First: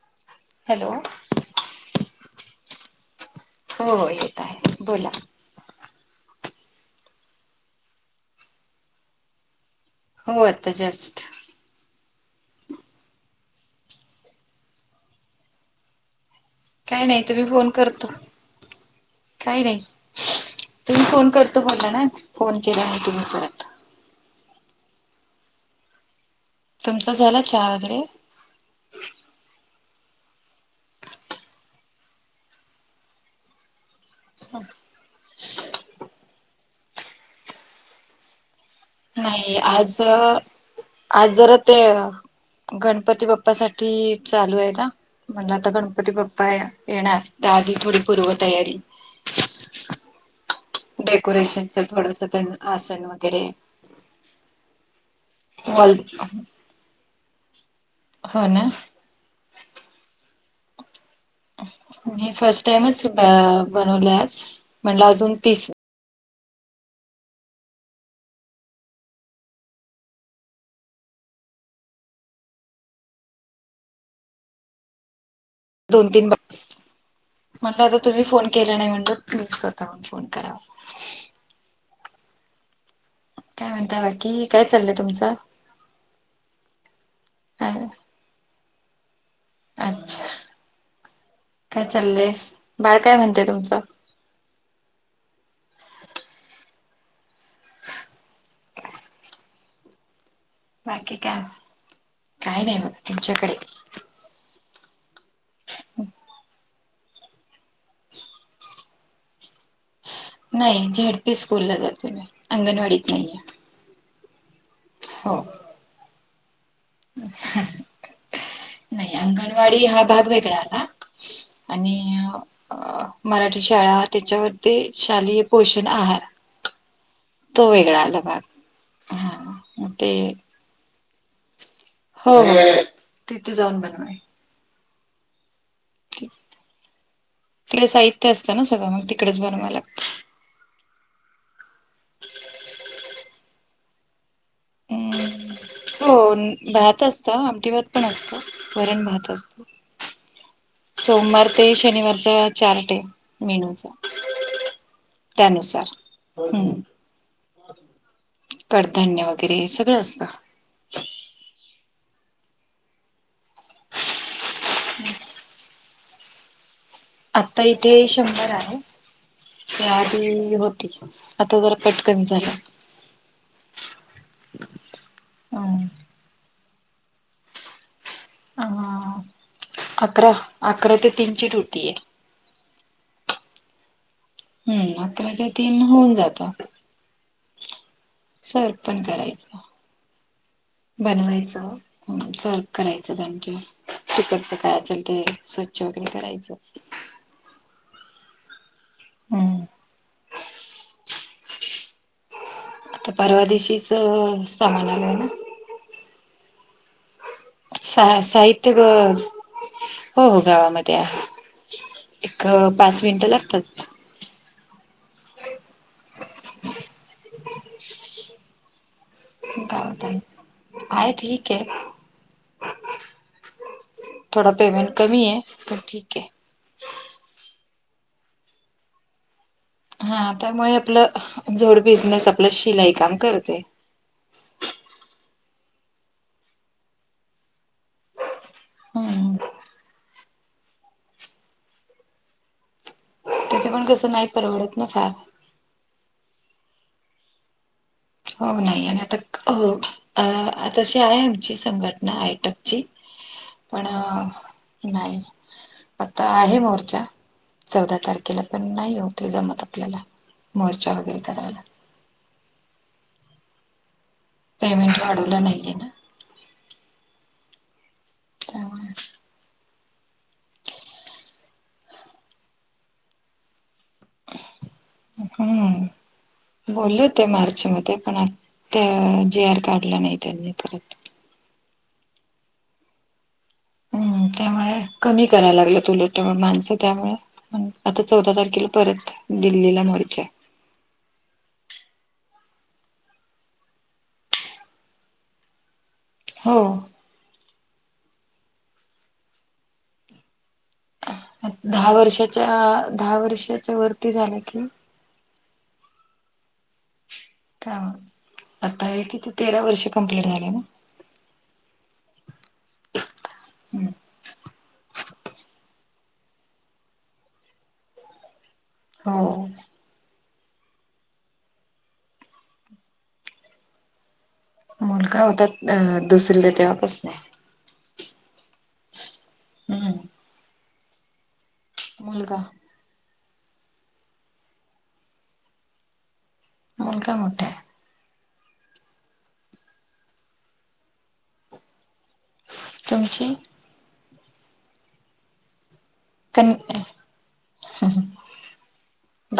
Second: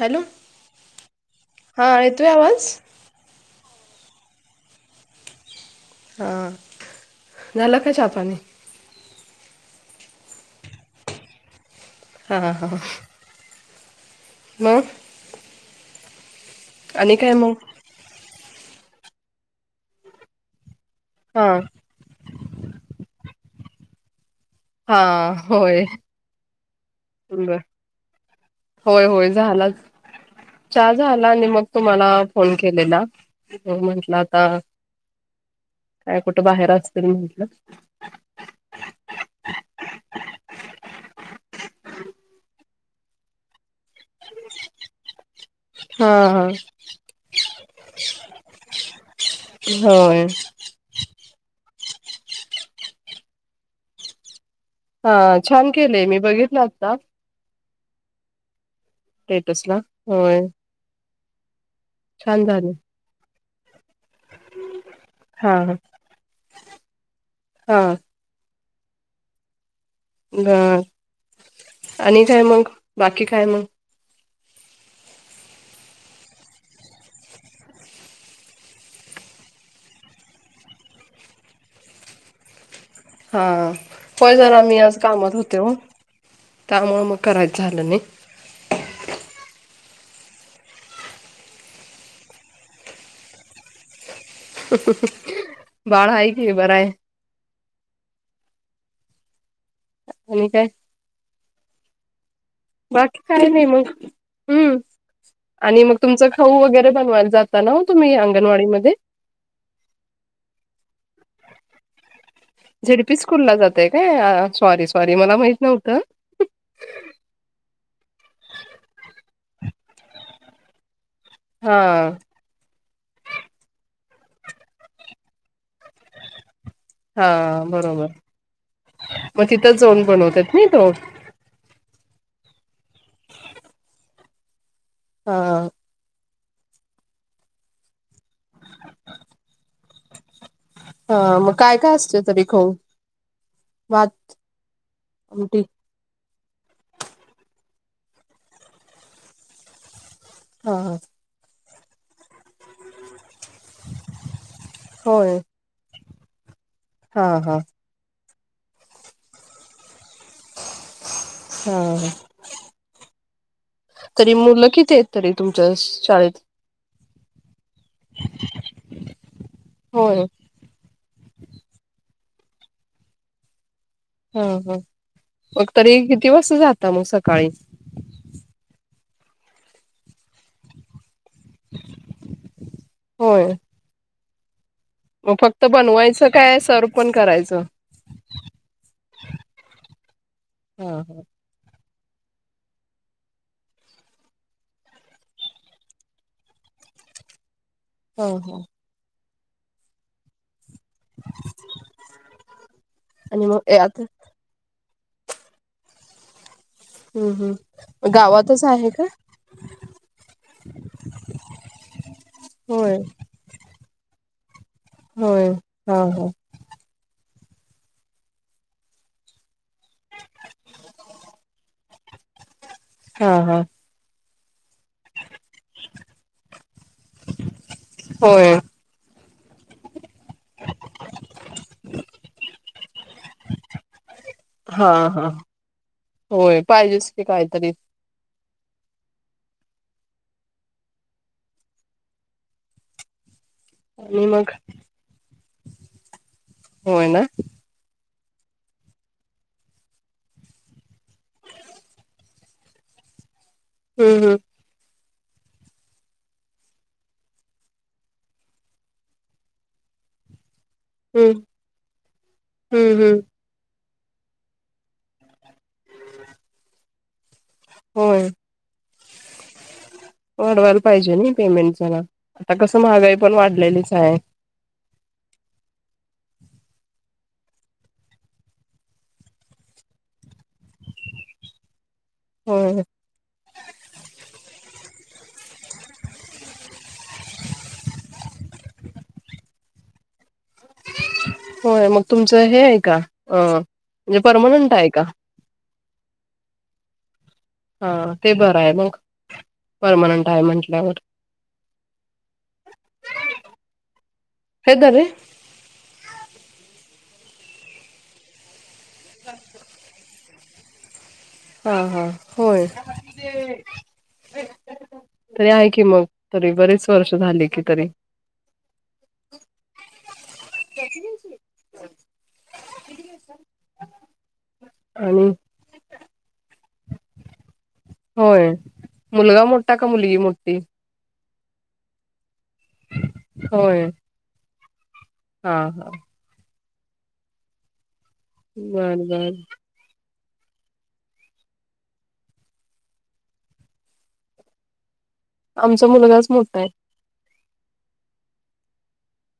Hello hello हा येतोय आवाज? हो येत आहे बोला. [inaudible] ह झाला का चहा पाणी? हो आता जस्ट. हां ह ह. म काही आणि नाही काय तुम्ही मग? फोन करतो काही नाही. तुम्ही फोन हा करतो बोला ना, फोन केला आणि तुम्ही परत. [inaudible] हा होय. तुमचा झाला बर चहा वगैरे होय होय झालाच. च्या झाला आणि मग तुम्हाला फोन केलेला बघुया म्हंटल. ना आता काय कुठं बाहेर असतील म्हटलं? नाही आज आज जरा ते अ गणपती बाप्पासाठी चालू आहे ना. म्हणल आता गणपती हा बाप्पा येणार, त्याआधी थोडी पूर्व तयारी होय. डेकोरेशनच थोडस तेन आसन वगैरे हा छान वॉल केलय मी बघितल आता हो ना. स्टेटस ला होय. मी छान फर्स्ट झाले टाइमच ब बनवलय आज, म्हणलं अजून हा पीस हा. ह आणि काय मग बाकी काय मग? दोन तीन बा म्हणलं आता तुम्ही फोन केला नाही, म्हणलं मिच स्वतःहून फोन करावा. हा काय म्हणता होय बाकी जरा काय मी चाललंय आज तुमचं? कामात होते हो, त्यामुळे मग करायचं झालं नाही. अच्छा काय चाललंयस? बाळ काय म्हणतय तुमचं? [unintelligible] बाळ हाय की बर हाय. आणि काय? बाकी काय? काय नाही बघा बाकी काय तुमच्याकडे नाही मग हम्म आणि मग तुमच खाऊ वगैरे बनवायला जाता ना ओ तुम्ही अंगणवाडी मध्ये नाही झेड पी स्कूल ला जाते मी झेड अंगणवाडीत पी नाहीये स्कूल ला जाताय काय? सॉरी सॉरी हो मला माहित नव्हतं. नाही, अंगणवाडी हा भाग वेगळा आला. हा आणि अ मराठी शाळा त्याच्यावरती शालेय पोषण आहार हा तो वेगळा बरोबर आला भाग हा मग तिथंच जावून ते बनवतात नाही तो हो हो तिथे जाऊन बनवाय. हां. तिकडे साहित्य असतं ना सगळं मग तिकडेच बनवाय लागत. हा मग काय काय असतय तरी खाऊ? भात, हम्म. आमटि हो भात असत आमटी भात पण असत, वरण भात असत. हा हा सोमवार ते शनिवारच्या चार टाइम मेनुचा होय त्यानुसार हम् हा हा. कडधान्य वगैरे हे सगळं असतं. ह हा. तरी मुलं किती आहेत तरी तुमच्या शाळेत? आता इथे शंभर आहेत होय त्याआधी हो आता जरा पट कमी झाला. हा हा मग तरी कितीवासता जाता मग सकाळी आ अकरा अकरा ते तीनची डूटी ए होय. हम्म. अकरा म ते फक्त तीन होऊन बनवायचं काय सरव पण करायचं? सरव पण करायचं हा हा. बनवायचं? सरव करायचं त्यांचं तिकडच काय असेल? ते स्वच्छ वगैरे करायचं. हो हो. हम्म. [inaudible] आता परवा आणि मग ए दिवशीच आता सामान आलय ना. हम्म हम्म. साह गावातच साहित्य आहे का? गं हो हो गावामध्ये आहे. एक होय पाच मिनिट लागतात. होय, हो हो. हो का होता. आहे ठीक आहे. हा हा. थोडा पेमेंट कमी आहे, पण ठीक आहे. होय. हा त्यामुळे आपलं झोड बिझनेस आपलं शिलाई काम करते. हा, हा, होय पाहिजेच की काहीतरी. हम्म [inaudible] आणि मग, परवडत ना फार होय ना. हो नाही. आणि आता हो अ आ तशी आहे. आमची संघटना आयटकची पण हम्म हम्म नाही. आता आहे मोर्चा चौदा तारखेला पण नाही. होत जमत आपल्याला. मोर्चा वगैरे हम्म करायला. हम्म हम्म. पेमेंट वाढवल नाही तिनं. होय त्यामुळे. वाढवायला पाहिजे ना पेमेंट जरा, आता कसं महागाई पण वाढलेलीच आहे. हम्म. बोलल होते मार्चमध्ये पण ते जी आर काढला नाही त्यांनी परत. होय. हम्म, त्यामुळे कमी करायला लागलं उलट माणसं त्यामुळे आता चौदा तारखेला परत दिल्लीला मोर्चा आहे. होय मग तुमचं हे आहे का? अ म्हणजे परमनंट आहे का? हो. हा ते बरं आहे. मग परमनंट आहे म्हटल्यावर. दहा वर्षाच्या, दहा वर्षाच्या वरती झाल्या की झाले. काय मग, आता हे किती तेरा वर्ष कंप्लीट झाले ना. हा, हा होय. तरी आहे की मग, तरी बरीच वर्ष झाली कि तरी हो. [inaudible] मुलगा आणि होतात अ दुसरीला तेव्हा पासून आहे. होय, मुलगा मोठा का हम्म मुलगी मोठी? मुलगा. होय. हा. मुलगा मोठा आहे. बर, बर. तुमची. आमचा मुलगाच. कांहीं मोठा आहे नाहीं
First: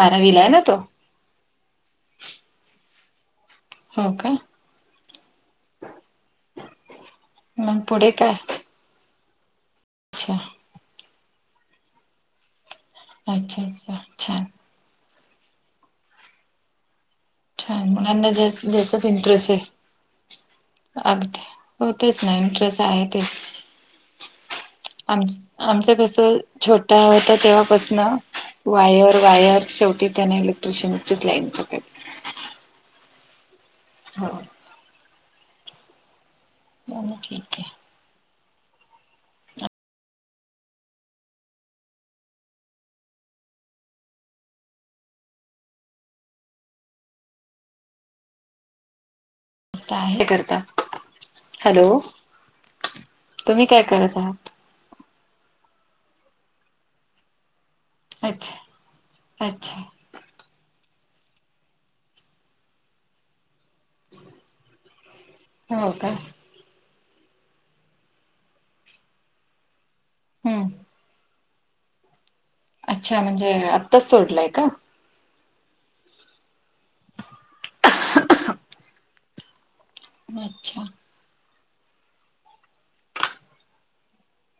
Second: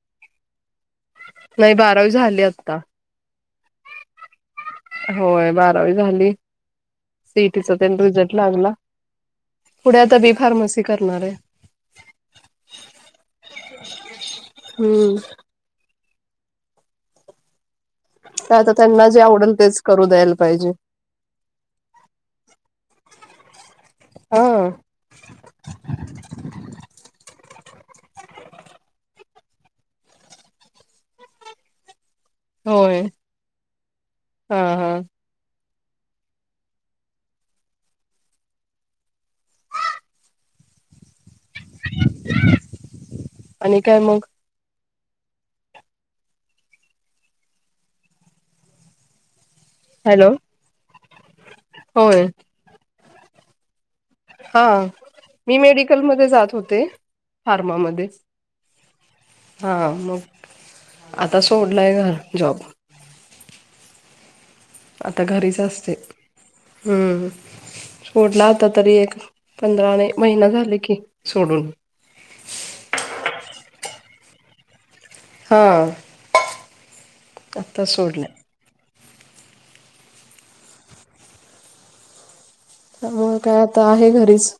बारावीलां आहे नां तो नाहीं बारांवी झालीं आता हो कां होयं बारांवी झालीं सिटीचां मग त्यांनां पुढे काय रिझल्ट लागलां पुढे आतां बी अच्छा फार्मसी करणारं आहे अच्छा अच्छा छांन हम्मं जे तर आता जेच्यांत त्यांना जे इंट्रस्ट आवडेल आहे तेच करू द्यायला पाहिजे अगदीं हो तेचं नां इंटरेस्ट आहे ते हा आम आमचं कसं छोटा होतां तेव्हांपासूनं वायर वायर शेवटी त्यांने इलेक्ट्रिशियनचीच लाईन पकडली होयं हां ठीक ठीक आणि कायं मंग हे हॅलो करतां हॅलो होय तुम्हीं कायं करतं आहांत हां मी मेडिकलमंध्यें जातं होते फार्मामंध्ये अच्छा अच्छा हां मंग आतां सोडलांय घरं जॉब ह [unintelligible] आतां घरीचं असतें हम्मं सोडलां होतां तरी एक पंधरा नेयं महिना हम्म झाले की सोडूनं अच्छा म्हणजे आत्ताचं सोडलायं कां हां आतां सोडलं अच्छा मंग कायं आतां आहे घरीचं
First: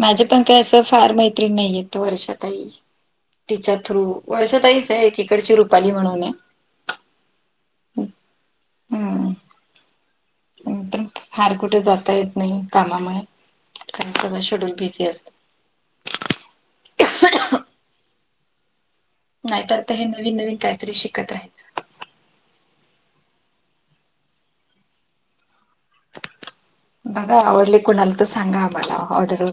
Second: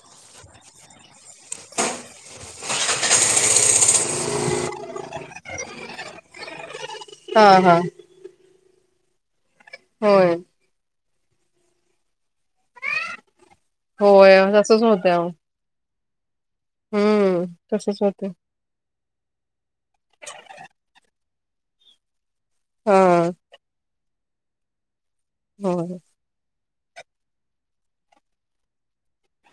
माझे पणं कांहीं असं फार मैत्रीण नाहीय वर्षं कांहीं तिच्या थ्रू वर्षातांईहीचं आहे एकीकडंची रुपाली म्हणूंन आहे हां हां हम्म होयं फार कुठे जातां येतं नाहीं कांमामुळे होय सगळं शेड्यूंल तसच बिझी असतं हम्मं तसंच होतं नाहीतर ते हे नवीन नवीन कांहीतरी शिकतं राहायचं हम्मं हो बघां आवडली कुणांला तरं सांगा आम्हांला आवडरं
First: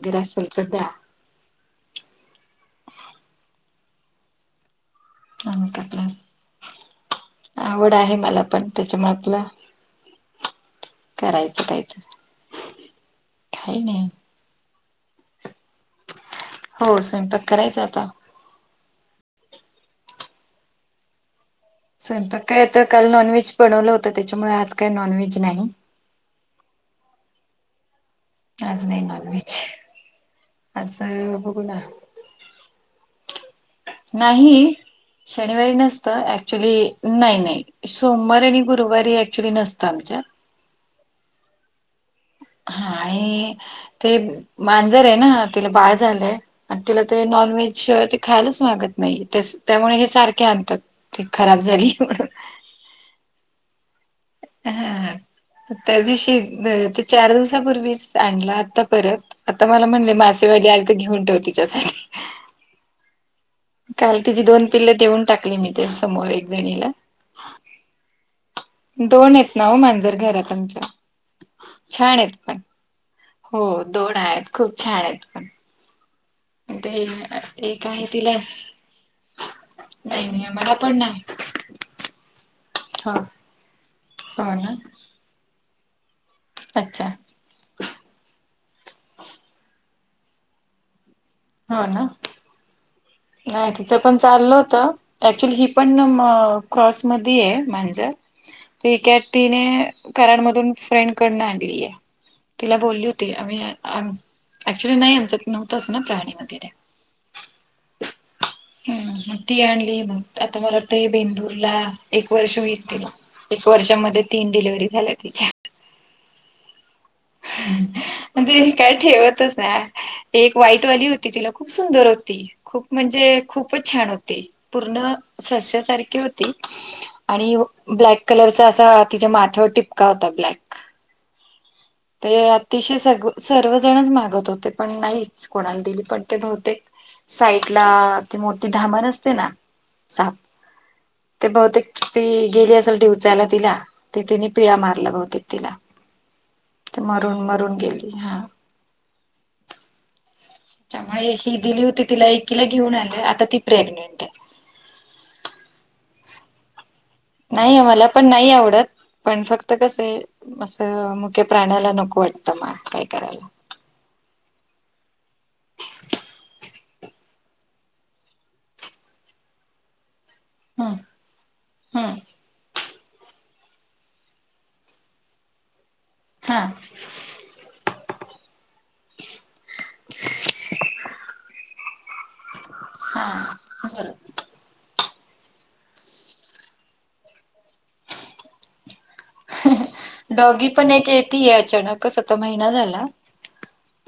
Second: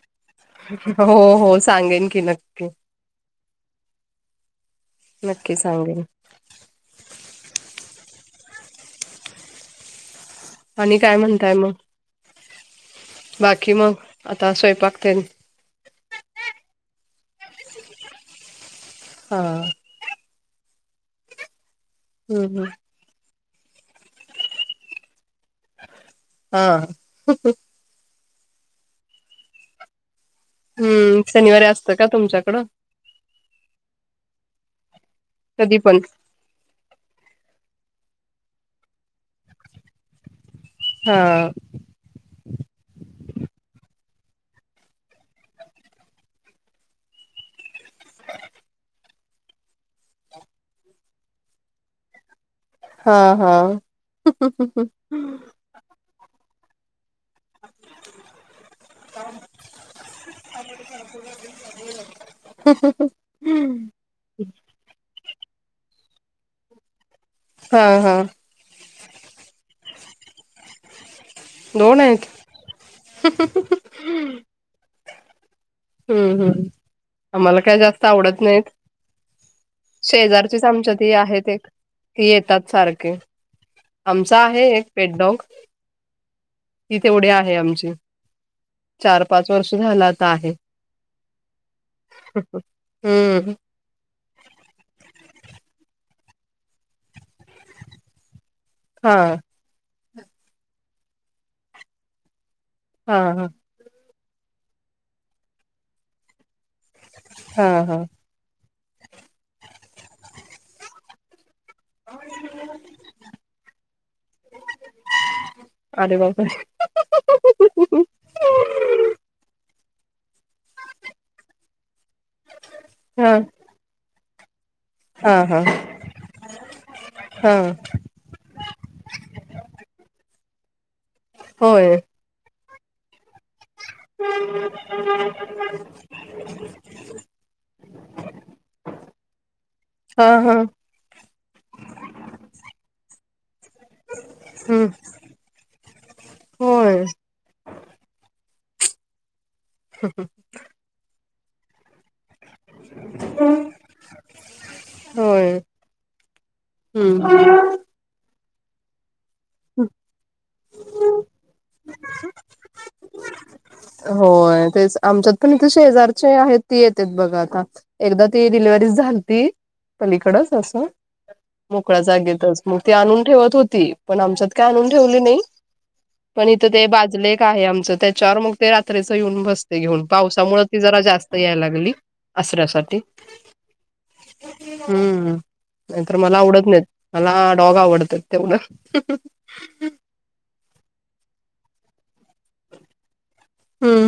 हो हो सांगेन की नक्की नक्की सांगेन आवंड आहे मलां पणं त्यांच्यामुळे आपलं आणि कायं म्हणतांय करायचं मंग काहीतरी. बाकी काही मंग नाही आतां स्वयंपांक ते हो स्वयंपांक करायचां आतां हां स्वयंपांक कायं हम्म तरं कालं नॉनव्हेज बनवलं होतं त्यांच्यामुळे आज काही नॉनव्हेजं नाहीं हं आंज नाहीं मानवांयचे हम्मं शनिवारी असतं कां तुमच्यांकडं नाहीं शनिवारी कधी पण नसतं ऍक्च्युली नाहीं नाहीं सोमवार आणि गुरुवारी ऍक्च्युली नसतं आमच्यातं हां हां आणि ते मांजर आहे नां तिलां बाळं झालंय आणि तिला ते नॉनव्हेज शिवाय ते खायलाच मागत नाही त्यामुळे हे सारखे आणतात. ते खराब झाली म्हणून. हा हा. हा त्या दिवशी ते चार दिवसापूर्वी आणलं आता परत आता मला म्हणले मासेवाली आ तर घेऊन ठेव तिच्यासाठी. [inaudible] हम्म. काल तिची दोन पिल्ल देऊन टाकली मी ते समोर एक जणीला. हा हा. दोन आहेत ना हो मांजर घरात आमच्या छान आहेत पण. हो दोन आहेत खूप छान आहेत. हम्म हम्म ते आम्हाला काय एक जास्त आहे तिला आवडत नाहीत. नाही नाही शेजारचीच आम्हाला आमच्या पण ती आहेत एक ती येतात सारखी. हा. आमचा आहे एक पेटडॉग ति अच्छा तेवढे आहे आमची. चार पाच वर्ष झाला आता आहे. हा. ह. नाही. पण चालल होत ऍक्च्युली ही पण क्रॉस मध आहे मांजर. ठीक हा आहे तिने कराडमधून फ्रेंड कडून आणली आहे. तिला बोलली हा होती हा आम्ही ऍक्च्युली नाही आमचत नव्हतंच ना प्राणी वगैरे. हा हा. ती आणली आता मला वाटते बेंदूरला. एक वर्ष होईल तिला एक वर्षामध्ये तीन डिलिव्हरी झाल्या तिच्या. अरे बापरे! म्हणजे काय ठेवतच ना. एक वाईट वाली होती तिला खूप सुंदर होती खूप हा म्हणजे खूपच छान होती. पूर्ण हा हा सस्यासारखी होती हा आणि ब्लॅक कलरचा असा तिच्या माथ्यावर टिपका होता ब्लॅक. होय. ते अतिशय सग सर्वजणच मागत होते पण नाहीच कोणाला दिली पण ते बहुतेक साईड ला ते मोठीे धामण असते ना. ह साप ह. ते बहुतेक ती गेली असेल डिवचायला तिला त तिने पिळा हम्म मारला बहुतेक तिला. होय मरून मरून गेली हा. हम हम. त्यामुळे ही दिली होती तिला एकीला घेऊन आले आता ती प्रेग्नेंट आहे. होय. हम्म. नाही आम्हाला पण नाही आवडत पण फक्त तर कसं आहे असं मुख्य प्राण्याला नको वाटतं मग काय करायला. होय तेच आमच्यात पण इथे शेजारचे आहेत ती येतेत बघा आता. एकदा ती डिलिव्ही झालती. पलीकडच असं हम्म मोकळ्या हम्म जागेतच मग ती आणून ठेवत होती. पण आमच्यात काय आणून ठेवले नाही पण हा इथं ते बाजूला एक काय आमचं त्याच्यावर मग ते रात्रीच येऊन बसते घेऊन पावसामुळे ती जरा जास्त याय लागली. अससऱ्यासाठी. हा बरोबर हम्म नाहीतर मला आवडत नाहीत मला डॉग आवडतात तेवढ. डॉगी पण एक येतय अचानकस महिना झाल.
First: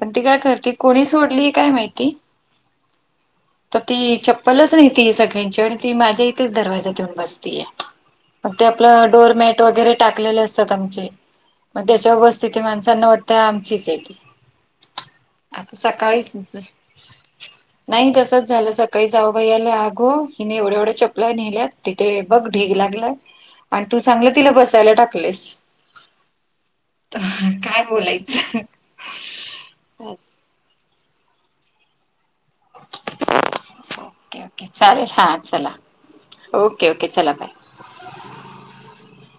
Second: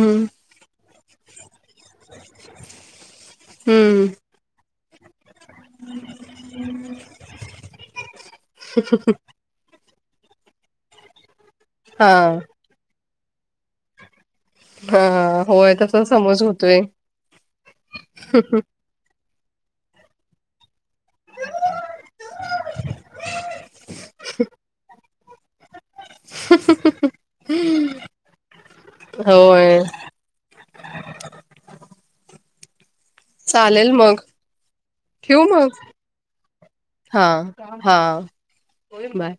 पण ती काय करते कोणी सोडली काय माहित? [inaudible] [inaudible] तर हम्म ती चप्पलच आणती सगळ्यांच्या आण ती माझ्या इथेच दरवाजात येऊन बस्ती या. ते आपलं डोअरमॅट वगैरे टाकलेले असतात आमचे म हा त्याच्यावर बसते. त्या माणसांना वाटतं आमचीच आहे ती. हा होय आता तस सकाळीच समज होतोय नाही तसच झालं सका काही जाऊ बाई आगो हिने एवढे एवढे चपला नेल्यात तिथे बघ ढीग लागलाय आणि तू चांगलं तिला बसायला टाकलस. त काय बोलायचं? होय चालेल मगं ओके ओके चालेल हा ठेऊ चला मगं. ओके ओके हा चला बाय हा बाय.